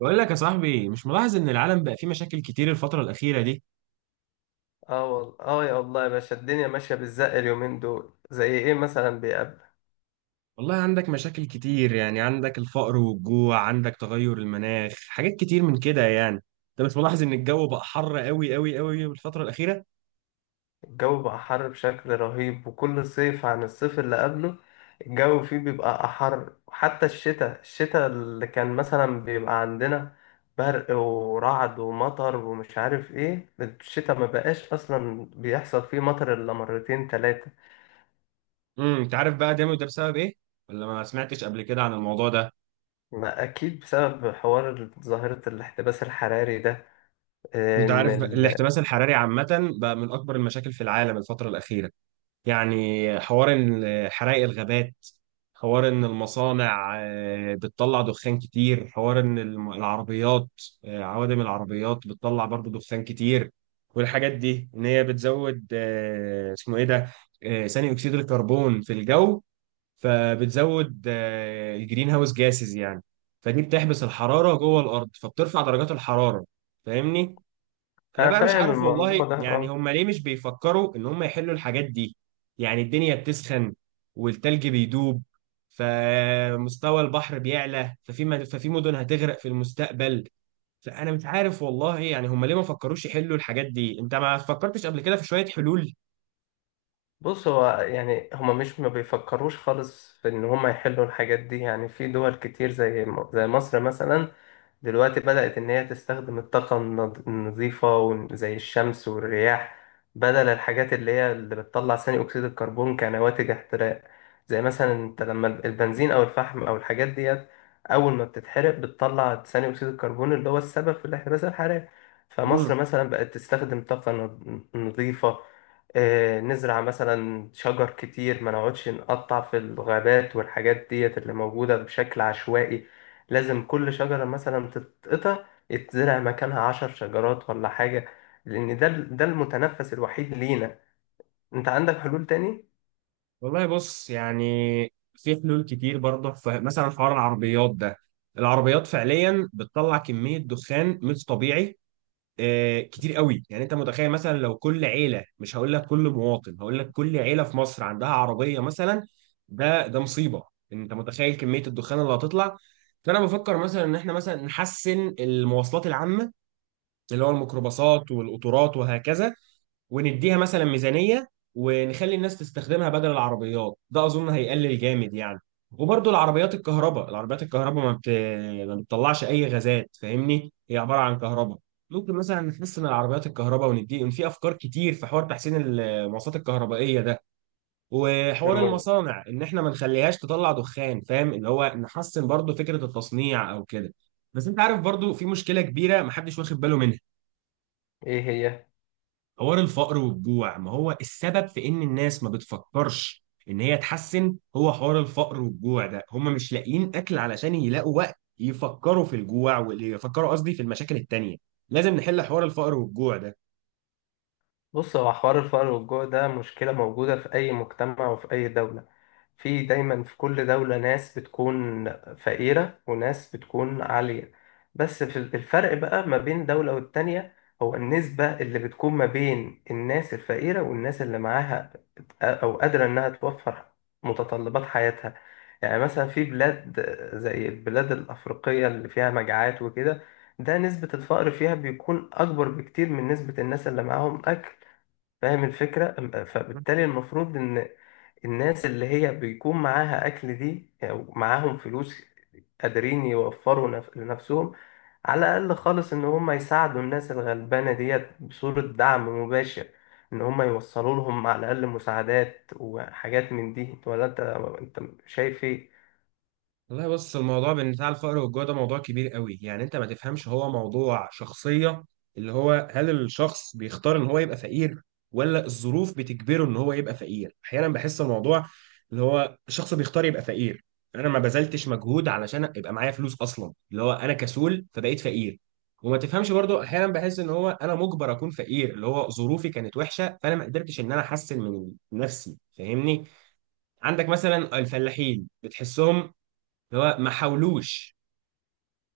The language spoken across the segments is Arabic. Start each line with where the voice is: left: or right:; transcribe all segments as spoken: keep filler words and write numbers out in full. right: بقول لك يا صاحبي، مش ملاحظ ان العالم بقى فيه مشاكل كتير الفترة الأخيرة دي؟
left: اه والله اه، يا الله يا باشا، الدنيا ماشية بالزق اليومين دول. زي ايه مثلا بيقابل
right: والله عندك مشاكل كتير، يعني عندك الفقر والجوع، عندك تغير المناخ، حاجات كتير من كده يعني. انت مش ملاحظ ان الجو بقى حر قوي قوي قوي الفترة الأخيرة؟
left: الجو بقى حر بشكل رهيب، وكل صيف عن الصيف اللي قبله الجو فيه بيبقى أحر. وحتى الشتاء الشتاء اللي كان مثلا بيبقى عندنا برق ورعد ومطر ومش عارف ايه، الشتاء ما بقاش اصلا بيحصل فيه مطر الا مرتين تلاتة.
right: امم انت عارف بقى ده ده بسبب ايه؟ ولا ما سمعتش قبل كده عن الموضوع ده؟
left: ما اكيد بسبب حوار ظاهرة الاحتباس الحراري ده. آه،
right: انت
left: ان
right: عارف بقى
left: ال...
right: الاحتباس الحراري عامة بقى من اكبر المشاكل في العالم الفترة الأخيرة. يعني حوار إن حرائق الغابات، حوار ان المصانع آه، بتطلع دخان كتير، حوار ان الم- العربيات، آه، عوادم العربيات بتطلع برضو دخان كتير. والحاجات دي ان هي بتزود آه، اسمه ايه ده، آه، ثاني اكسيد الكربون في الجو. فبتزود آه، الجرين هاوس جاسز يعني، فدي بتحبس الحرارة جوه الارض، فبترفع درجات الحرارة. فاهمني؟ انا
left: انا
right: بقى مش
left: فاهم
right: عارف والله،
left: الموضوع ده
right: يعني
left: اه.
right: هم ليه مش بيفكروا ان هم يحلوا الحاجات دي؟ يعني الدنيا بتسخن والتلج بيدوب، فمستوى البحر بيعلى، ففي مد- ففي مدن هتغرق في المستقبل. فانا مش عارف والله، يعني هم ليه ما فكروش يحلوا الحاجات دي؟ انت ما فكرتش قبل كده في شوية حلول؟
left: بص، هو يعني هما مش ما بيفكروش خالص في ان هما يحلوا الحاجات دي، يعني في دول كتير زي م- زي مصر مثلا دلوقتي بدأت ان هي تستخدم الطاقة النض- النظيفة، ون- زي الشمس والرياح، بدل الحاجات اللي هي اللي بتطلع ثاني اكسيد الكربون كنواتج احتراق. زي مثلا انت لما البنزين او الفحم او الحاجات ديت اول ما بتتحرق بتطلع ثاني اكسيد الكربون اللي هو السبب في الاحتباس الحراري. فمصر
right: مم.
left: مثلا بقت تستخدم طاقة نض- نظيفة. آه، نزرع مثلا شجر كتير، ما نقعدش نقطع في الغابات والحاجات ديت اللي موجودة بشكل عشوائي. لازم كل شجرة مثلا تتقطع، يتزرع مكانها عشر شجرات ولا حاجة، لأن ده ده المتنفس الوحيد لينا. أنت عندك حلول تاني؟
right: والله بص، يعني في حلول كتير برضه. فمثلا حوار العربيات ده، العربيات فعليا بتطلع كمية دخان مش طبيعي، آه، كتير قوي. يعني انت متخيل مثلا لو كل عيله، مش هقول لك كل مواطن، هقول لك كل عيله في مصر عندها عربيه مثلا؟ ده ده مصيبه. انت متخيل كميه الدخان اللي هتطلع؟ فانا بفكر مثلا ان احنا مثلا نحسن المواصلات العامه، اللي هو الميكروباصات والقطارات وهكذا، ونديها مثلا ميزانية، ونخلي الناس تستخدمها بدل العربيات. ده أظن هيقلل جامد يعني. وبرضه العربيات الكهرباء، العربيات الكهرباء ما بت... ما بتطلعش أي غازات. فاهمني؟ هي عبارة عن كهرباء. ممكن مثلا نحسن العربيات الكهرباء وندي، إن في أفكار كتير في حوار تحسين المواصلات الكهربائية ده. وحوار
left: مم.
right: المصانع إن إحنا ما نخليهاش تطلع دخان، فاهم؟ اللي هو نحسن برضه فكرة التصنيع أو كده. بس أنت عارف برضه في مشكلة كبيرة محدش واخد باله منها.
left: إيه هي؟
right: حوار الفقر والجوع، ما هو السبب في ان الناس ما بتفكرش ان هي تحسن هو حوار الفقر والجوع ده. هم مش لاقيين اكل علشان يلاقوا وقت يفكروا في الجوع، ويفكروا قصدي في المشاكل التانية. لازم نحل حوار الفقر والجوع ده.
left: بص، هو حوار الفقر والجوع ده مشكلة موجودة في أي مجتمع وفي أي دولة. في دايما في كل دولة ناس بتكون فقيرة وناس بتكون عالية، بس في الفرق بقى ما بين دولة والتانية هو النسبة اللي بتكون ما بين الناس الفقيرة والناس اللي معاها أو قادرة إنها توفر متطلبات حياتها. يعني مثلا في بلاد زي البلاد الأفريقية اللي فيها مجاعات وكده، ده نسبة الفقر فيها بيكون أكبر بكتير من نسبة الناس اللي معاهم أكل. فاهم الفكرة؟ أم- فبالتالي المفروض إن الناس اللي هي بيكون معاها أكل دي أو معاهم فلوس قادرين يوفروا نف- لنفسهم على الأقل خالص، إن هم يساعدوا الناس الغلبانة ديت بصورة دعم مباشر، إن هم يوصلوا لهم على الأقل مساعدات وحاجات من دي. ولا أنت أنت شايف إيه؟
right: والله بص، الموضوع بين بتاع الفقر والجوع ده موضوع كبير قوي. يعني انت ما تفهمش، هو موضوع شخصية، اللي هو هل الشخص بيختار ان هو يبقى فقير ولا الظروف بتجبره ان هو يبقى فقير. احيانا بحس الموضوع اللي هو الشخص بيختار يبقى فقير، انا ما بذلتش مجهود علشان يبقى معايا فلوس اصلا، اللي هو انا كسول فبقيت فقير. وما تفهمش برضو احيانا بحس ان هو انا مجبر اكون فقير، اللي هو ظروفي كانت وحشة فانا ما قدرتش ان انا احسن من نفسي. فاهمني؟ عندك مثلا الفلاحين بتحسهم اللي هو ما حاولوش،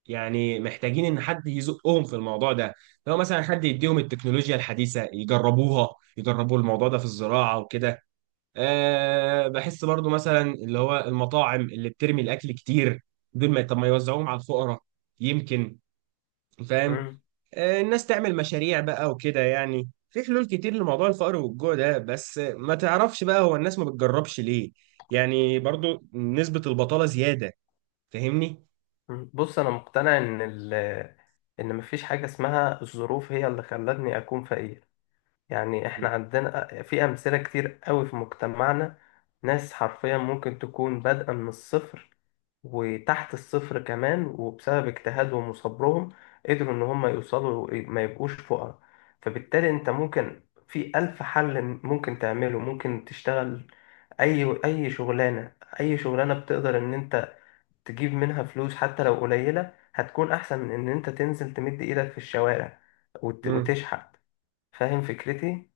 right: يعني محتاجين ان حد يزقهم في الموضوع ده. لو مثلا حد يديهم التكنولوجيا الحديثه يجربوها، يجربوا الموضوع ده في الزراعه وكده. أه، بحس برضو مثلا اللي هو المطاعم اللي بترمي الاكل كتير، دول ما طب ما يوزعوهم على الفقراء يمكن، فاهم؟
left: مم.
right: أه، الناس تعمل مشاريع بقى وكده. يعني في حلول كتير لموضوع الفقر والجوع ده، بس ما تعرفش بقى هو الناس ما بتجربش ليه. يعني برضو نسبة البطالة زيادة، فاهمني؟
left: مم. بص، أنا مقتنع إن ال إن مفيش حاجة اسمها الظروف هي اللي خلتني أكون فقير. يعني احنا عندنا في أمثلة كتير قوي في مجتمعنا، ناس حرفيا ممكن تكون بادئة من الصفر وتحت الصفر كمان، وبسبب اجتهادهم وصبرهم قدروا إن هم يوصلوا إيه، ما يبقوش فقراء. فبالتالي أنت ممكن في ألف حل ممكن تعمله، ممكن تشتغل أي أي شغلانة، أي شغلانة بتقدر إن أنت تجيب منها فلوس حتى لو قليلة هتكون أحسن من إن أنت تنزل تمد إيدك في الشوارع وت-
right: مم.
left: وتشحت. فاهم فكرتي؟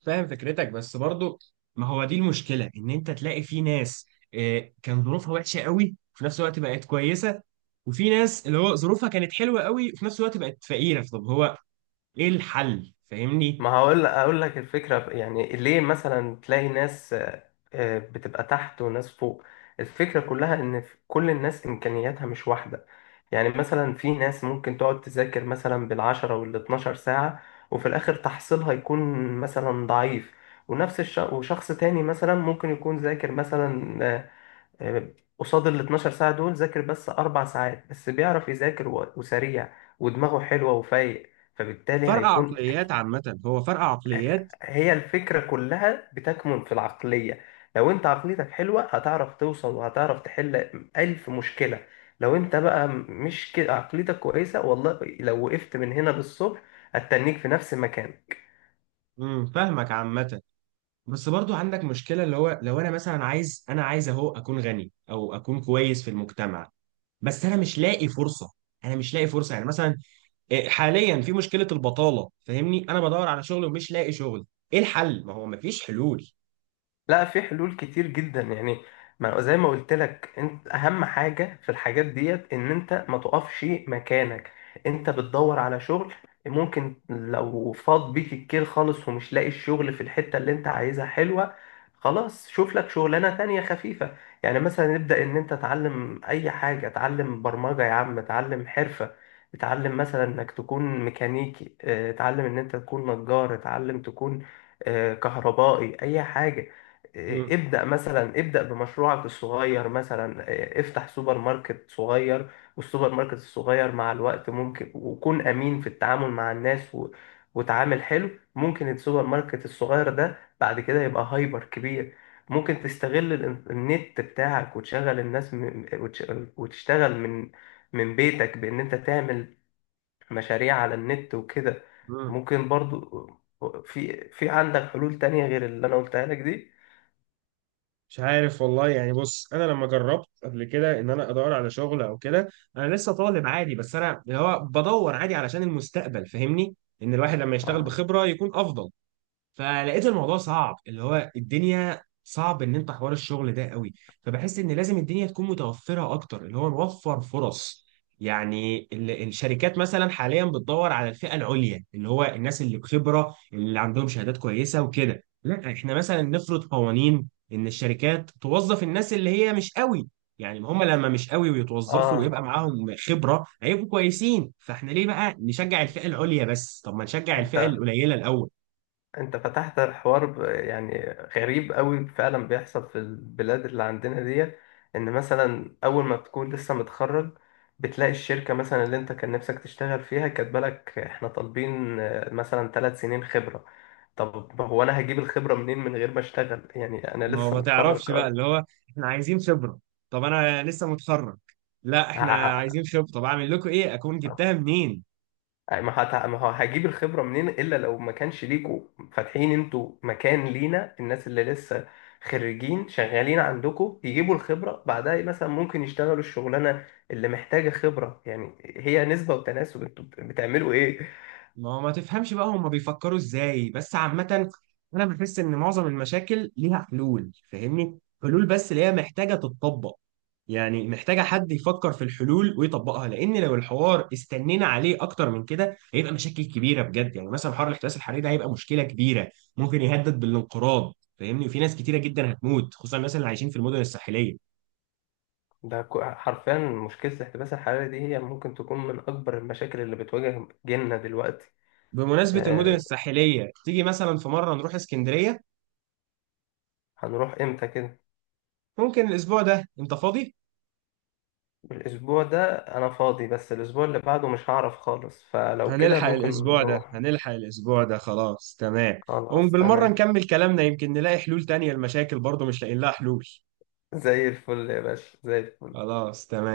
right: فاهم فكرتك بس برضو ما هو دي المشكلة ان انت تلاقي في ناس آه، كان ظروفها وحشة قوي وفي نفس الوقت بقت كويسة وفي ناس اللي هو ظروفها كانت حلوة قوي وفي نفس الوقت بقت فقيرة طب هو ايه الحل فاهمني
left: ما هقول اقول لك الفكره، يعني ليه مثلا تلاقي ناس آه، آه، بتبقى تحت وناس فوق. الفكره كلها ان في- كل الناس امكانياتها مش واحده. يعني مثلا في ناس ممكن تقعد تذاكر مثلا بالعشرة وال12 ساعه، وفي الاخر تحصيلها يكون مثلا ضعيف. ونفس الش... وشخص تاني مثلا ممكن يكون ذاكر مثلا آه، آه، قصاد ال اثنا عشر ساعه دول، ذاكر بس اربع ساعات بس بيعرف يذاكر و- وسريع، ودماغه حلوه وفايق. فبالتالي
right: فرق
left: هيكون
right: عقليات عامة هو فرق عقليات
left: هي الفكرة كلها بتكمن في العقلية. لو انت عقليتك حلوة هتعرف توصل، وهتعرف تحل ألف مشكلة. لو انت بقى مش كده عقليتك كويسة، والله لو وقفت من هنا للصبح هتتنيك في نفس المكان.
right: امم فاهمك عامة بس برضو عندك مشكلة اللي هو لو انا مثلا عايز انا عايز اهو اكون غني او اكون كويس في المجتمع بس انا مش لاقي فرصة انا مش لاقي فرصة يعني مثلا إيه، حاليا في مشكله البطاله فاهمني انا بدور على شغل ومش لاقي شغل ايه الحل ما هو مفيش حلول
left: لا، في حلول كتير جدا يعني. ما زي ما قلت لك، انت اهم حاجه في الحاجات ديت ان انت ما تقفش مكانك. انت بتدور على شغل، ممكن لو فاض بيك الكيل خالص ومش لاقي الشغل في الحته اللي انت عايزها حلوه، خلاص شوف لك شغلانه تانية خفيفه. يعني مثلا نبدا ان انت تعلم اي حاجه، تعلم برمجه يا عم، تعلم حرفه، تعلم مثلا انك تكون ميكانيكي، اه، تعلم ان انت تكون نجار، تعلم تكون اه، كهربائي، اي حاجه. إيه،
right: مم.
left: ابدأ مثلا، ابدأ بمشروعك الصغير، مثلا إيه، افتح سوبر ماركت صغير. والسوبر ماركت الصغير مع الوقت ممكن، وكون أمين في التعامل مع الناس و... وتعامل حلو، ممكن السوبر ماركت الصغير ده بعد كده يبقى هايبر كبير. ممكن تستغل الإن- النت بتاعك وتشغل الناس من... وتش... وتشتغل من من بيتك بإن أنت تعمل مشاريع على النت وكده.
right: مم.
left: ممكن برضو، آه، في في عندك حلول تانية غير اللي أنا قلتها لك دي؟
right: مش عارف والله، يعني بص، انا لما جربت قبل كده ان انا ادور على شغل او كده، انا لسه طالب عادي بس انا اللي هو بدور عادي علشان المستقبل، فاهمني؟ ان الواحد لما يشتغل
left: آه،
right: بخبرة يكون افضل. فلقيت الموضوع صعب، اللي هو الدنيا صعب ان انت حوار الشغل ده قوي. فبحس ان لازم الدنيا تكون متوفره اكتر، اللي هو نوفر فرص. يعني ال- الشركات مثلا حاليا بتدور على الفئه العليا، اللي هو الناس اللي بخبره اللي عندهم شهادات كويسه وكده. لا، احنا مثلا نفرض قوانين ان الشركات توظف الناس اللي هي مش قوي. يعني هم لما مش قوي ويتوظفوا
left: اه
right: ويبقى معاهم خبره، هيبقوا كويسين. فاحنا ليه بقى نشجع الفئه العليا بس؟ طب ما نشجع الفئه
left: انت
right: القليله الاول.
left: انت فتحت الحوار ب- يعني غريب قوي فعلا بيحصل في البلاد اللي عندنا دي. ان مثلا اول ما بتكون لسه متخرج، بتلاقي الشركة مثلا اللي انت كان نفسك تشتغل فيها كاتبه لك احنا طالبين آه، مثلا ثلاث سنين خبرة. طب هو انا هجيب الخبرة منين من غير ما اشتغل؟ يعني انا
right: ما هو
left: لسه
right: ما
left: متخرج
right: تعرفش بقى،
left: اه.
right: اللي هو احنا عايزين خبرة، طب انا لسه متخرج، لا احنا عايزين خبرة، طب اعمل لكم ايه؟ اكون
left: ه-
right: جبتها منين؟
left: ما هت- ما هو هجيب الخبرة منين، إلا لو ما كانش ليكوا فاتحين انتوا مكان لينا الناس اللي لسه خريجين شغالين عندكوا يجيبوا الخبرة بعدها، مثلا ممكن يشتغلوا الشغلانة اللي محتاجة خبرة، يعني هي نسبة وتناسب. انتوا بت- بتعملوا ايه؟
right: ما هو ما تفهمش بقى هما بيفكروا ازاي. بس عامة انا بحس ان معظم المشاكل ليها حلول، فاهمني؟ حلول بس اللي هي محتاجة تتطبق. يعني محتاجة حد يفكر في الحلول ويطبقها، لان لو الحوار استنينا عليه اكتر من كده هيبقى مشاكل كبيرة بجد. يعني مثلا حوار الاحتباس الحراري ده هيبقى مشكلة كبيرة، ممكن يهدد بالانقراض، فاهمني؟ وفي ناس كتيرة جدا هتموت، خصوصا الناس اللي عايشين في المدن الساحلية.
left: ده ك- حرفيا مشكلة الاحتباس الحراري دي هي ممكن تكون من أكبر المشاكل اللي بتواجه جيلنا دلوقتي.
right: بمناسبة المدن
left: آه،
right: الساحلية، تيجي مثلا في مرة نروح اسكندرية؟
left: هنروح امتى كده؟
right: ممكن الاسبوع ده، انت فاضي؟
left: الأسبوع ده أنا فاضي، بس الأسبوع اللي بعده مش هعرف خالص، فلو كده
right: هنلحق
left: ممكن
right: الأسبوع ده،
left: نروح.
right: هنلحق الأسبوع ده، خلاص تمام.
left: خلاص
right: وبالمرة
left: تمام.
right: نكمل كلامنا، يمكن نلاقي حلول تانية لمشاكل برضه مش لاقيين لها حلول.
left: زي الفل يا باشا، زي الفل.
right: خلاص تمام.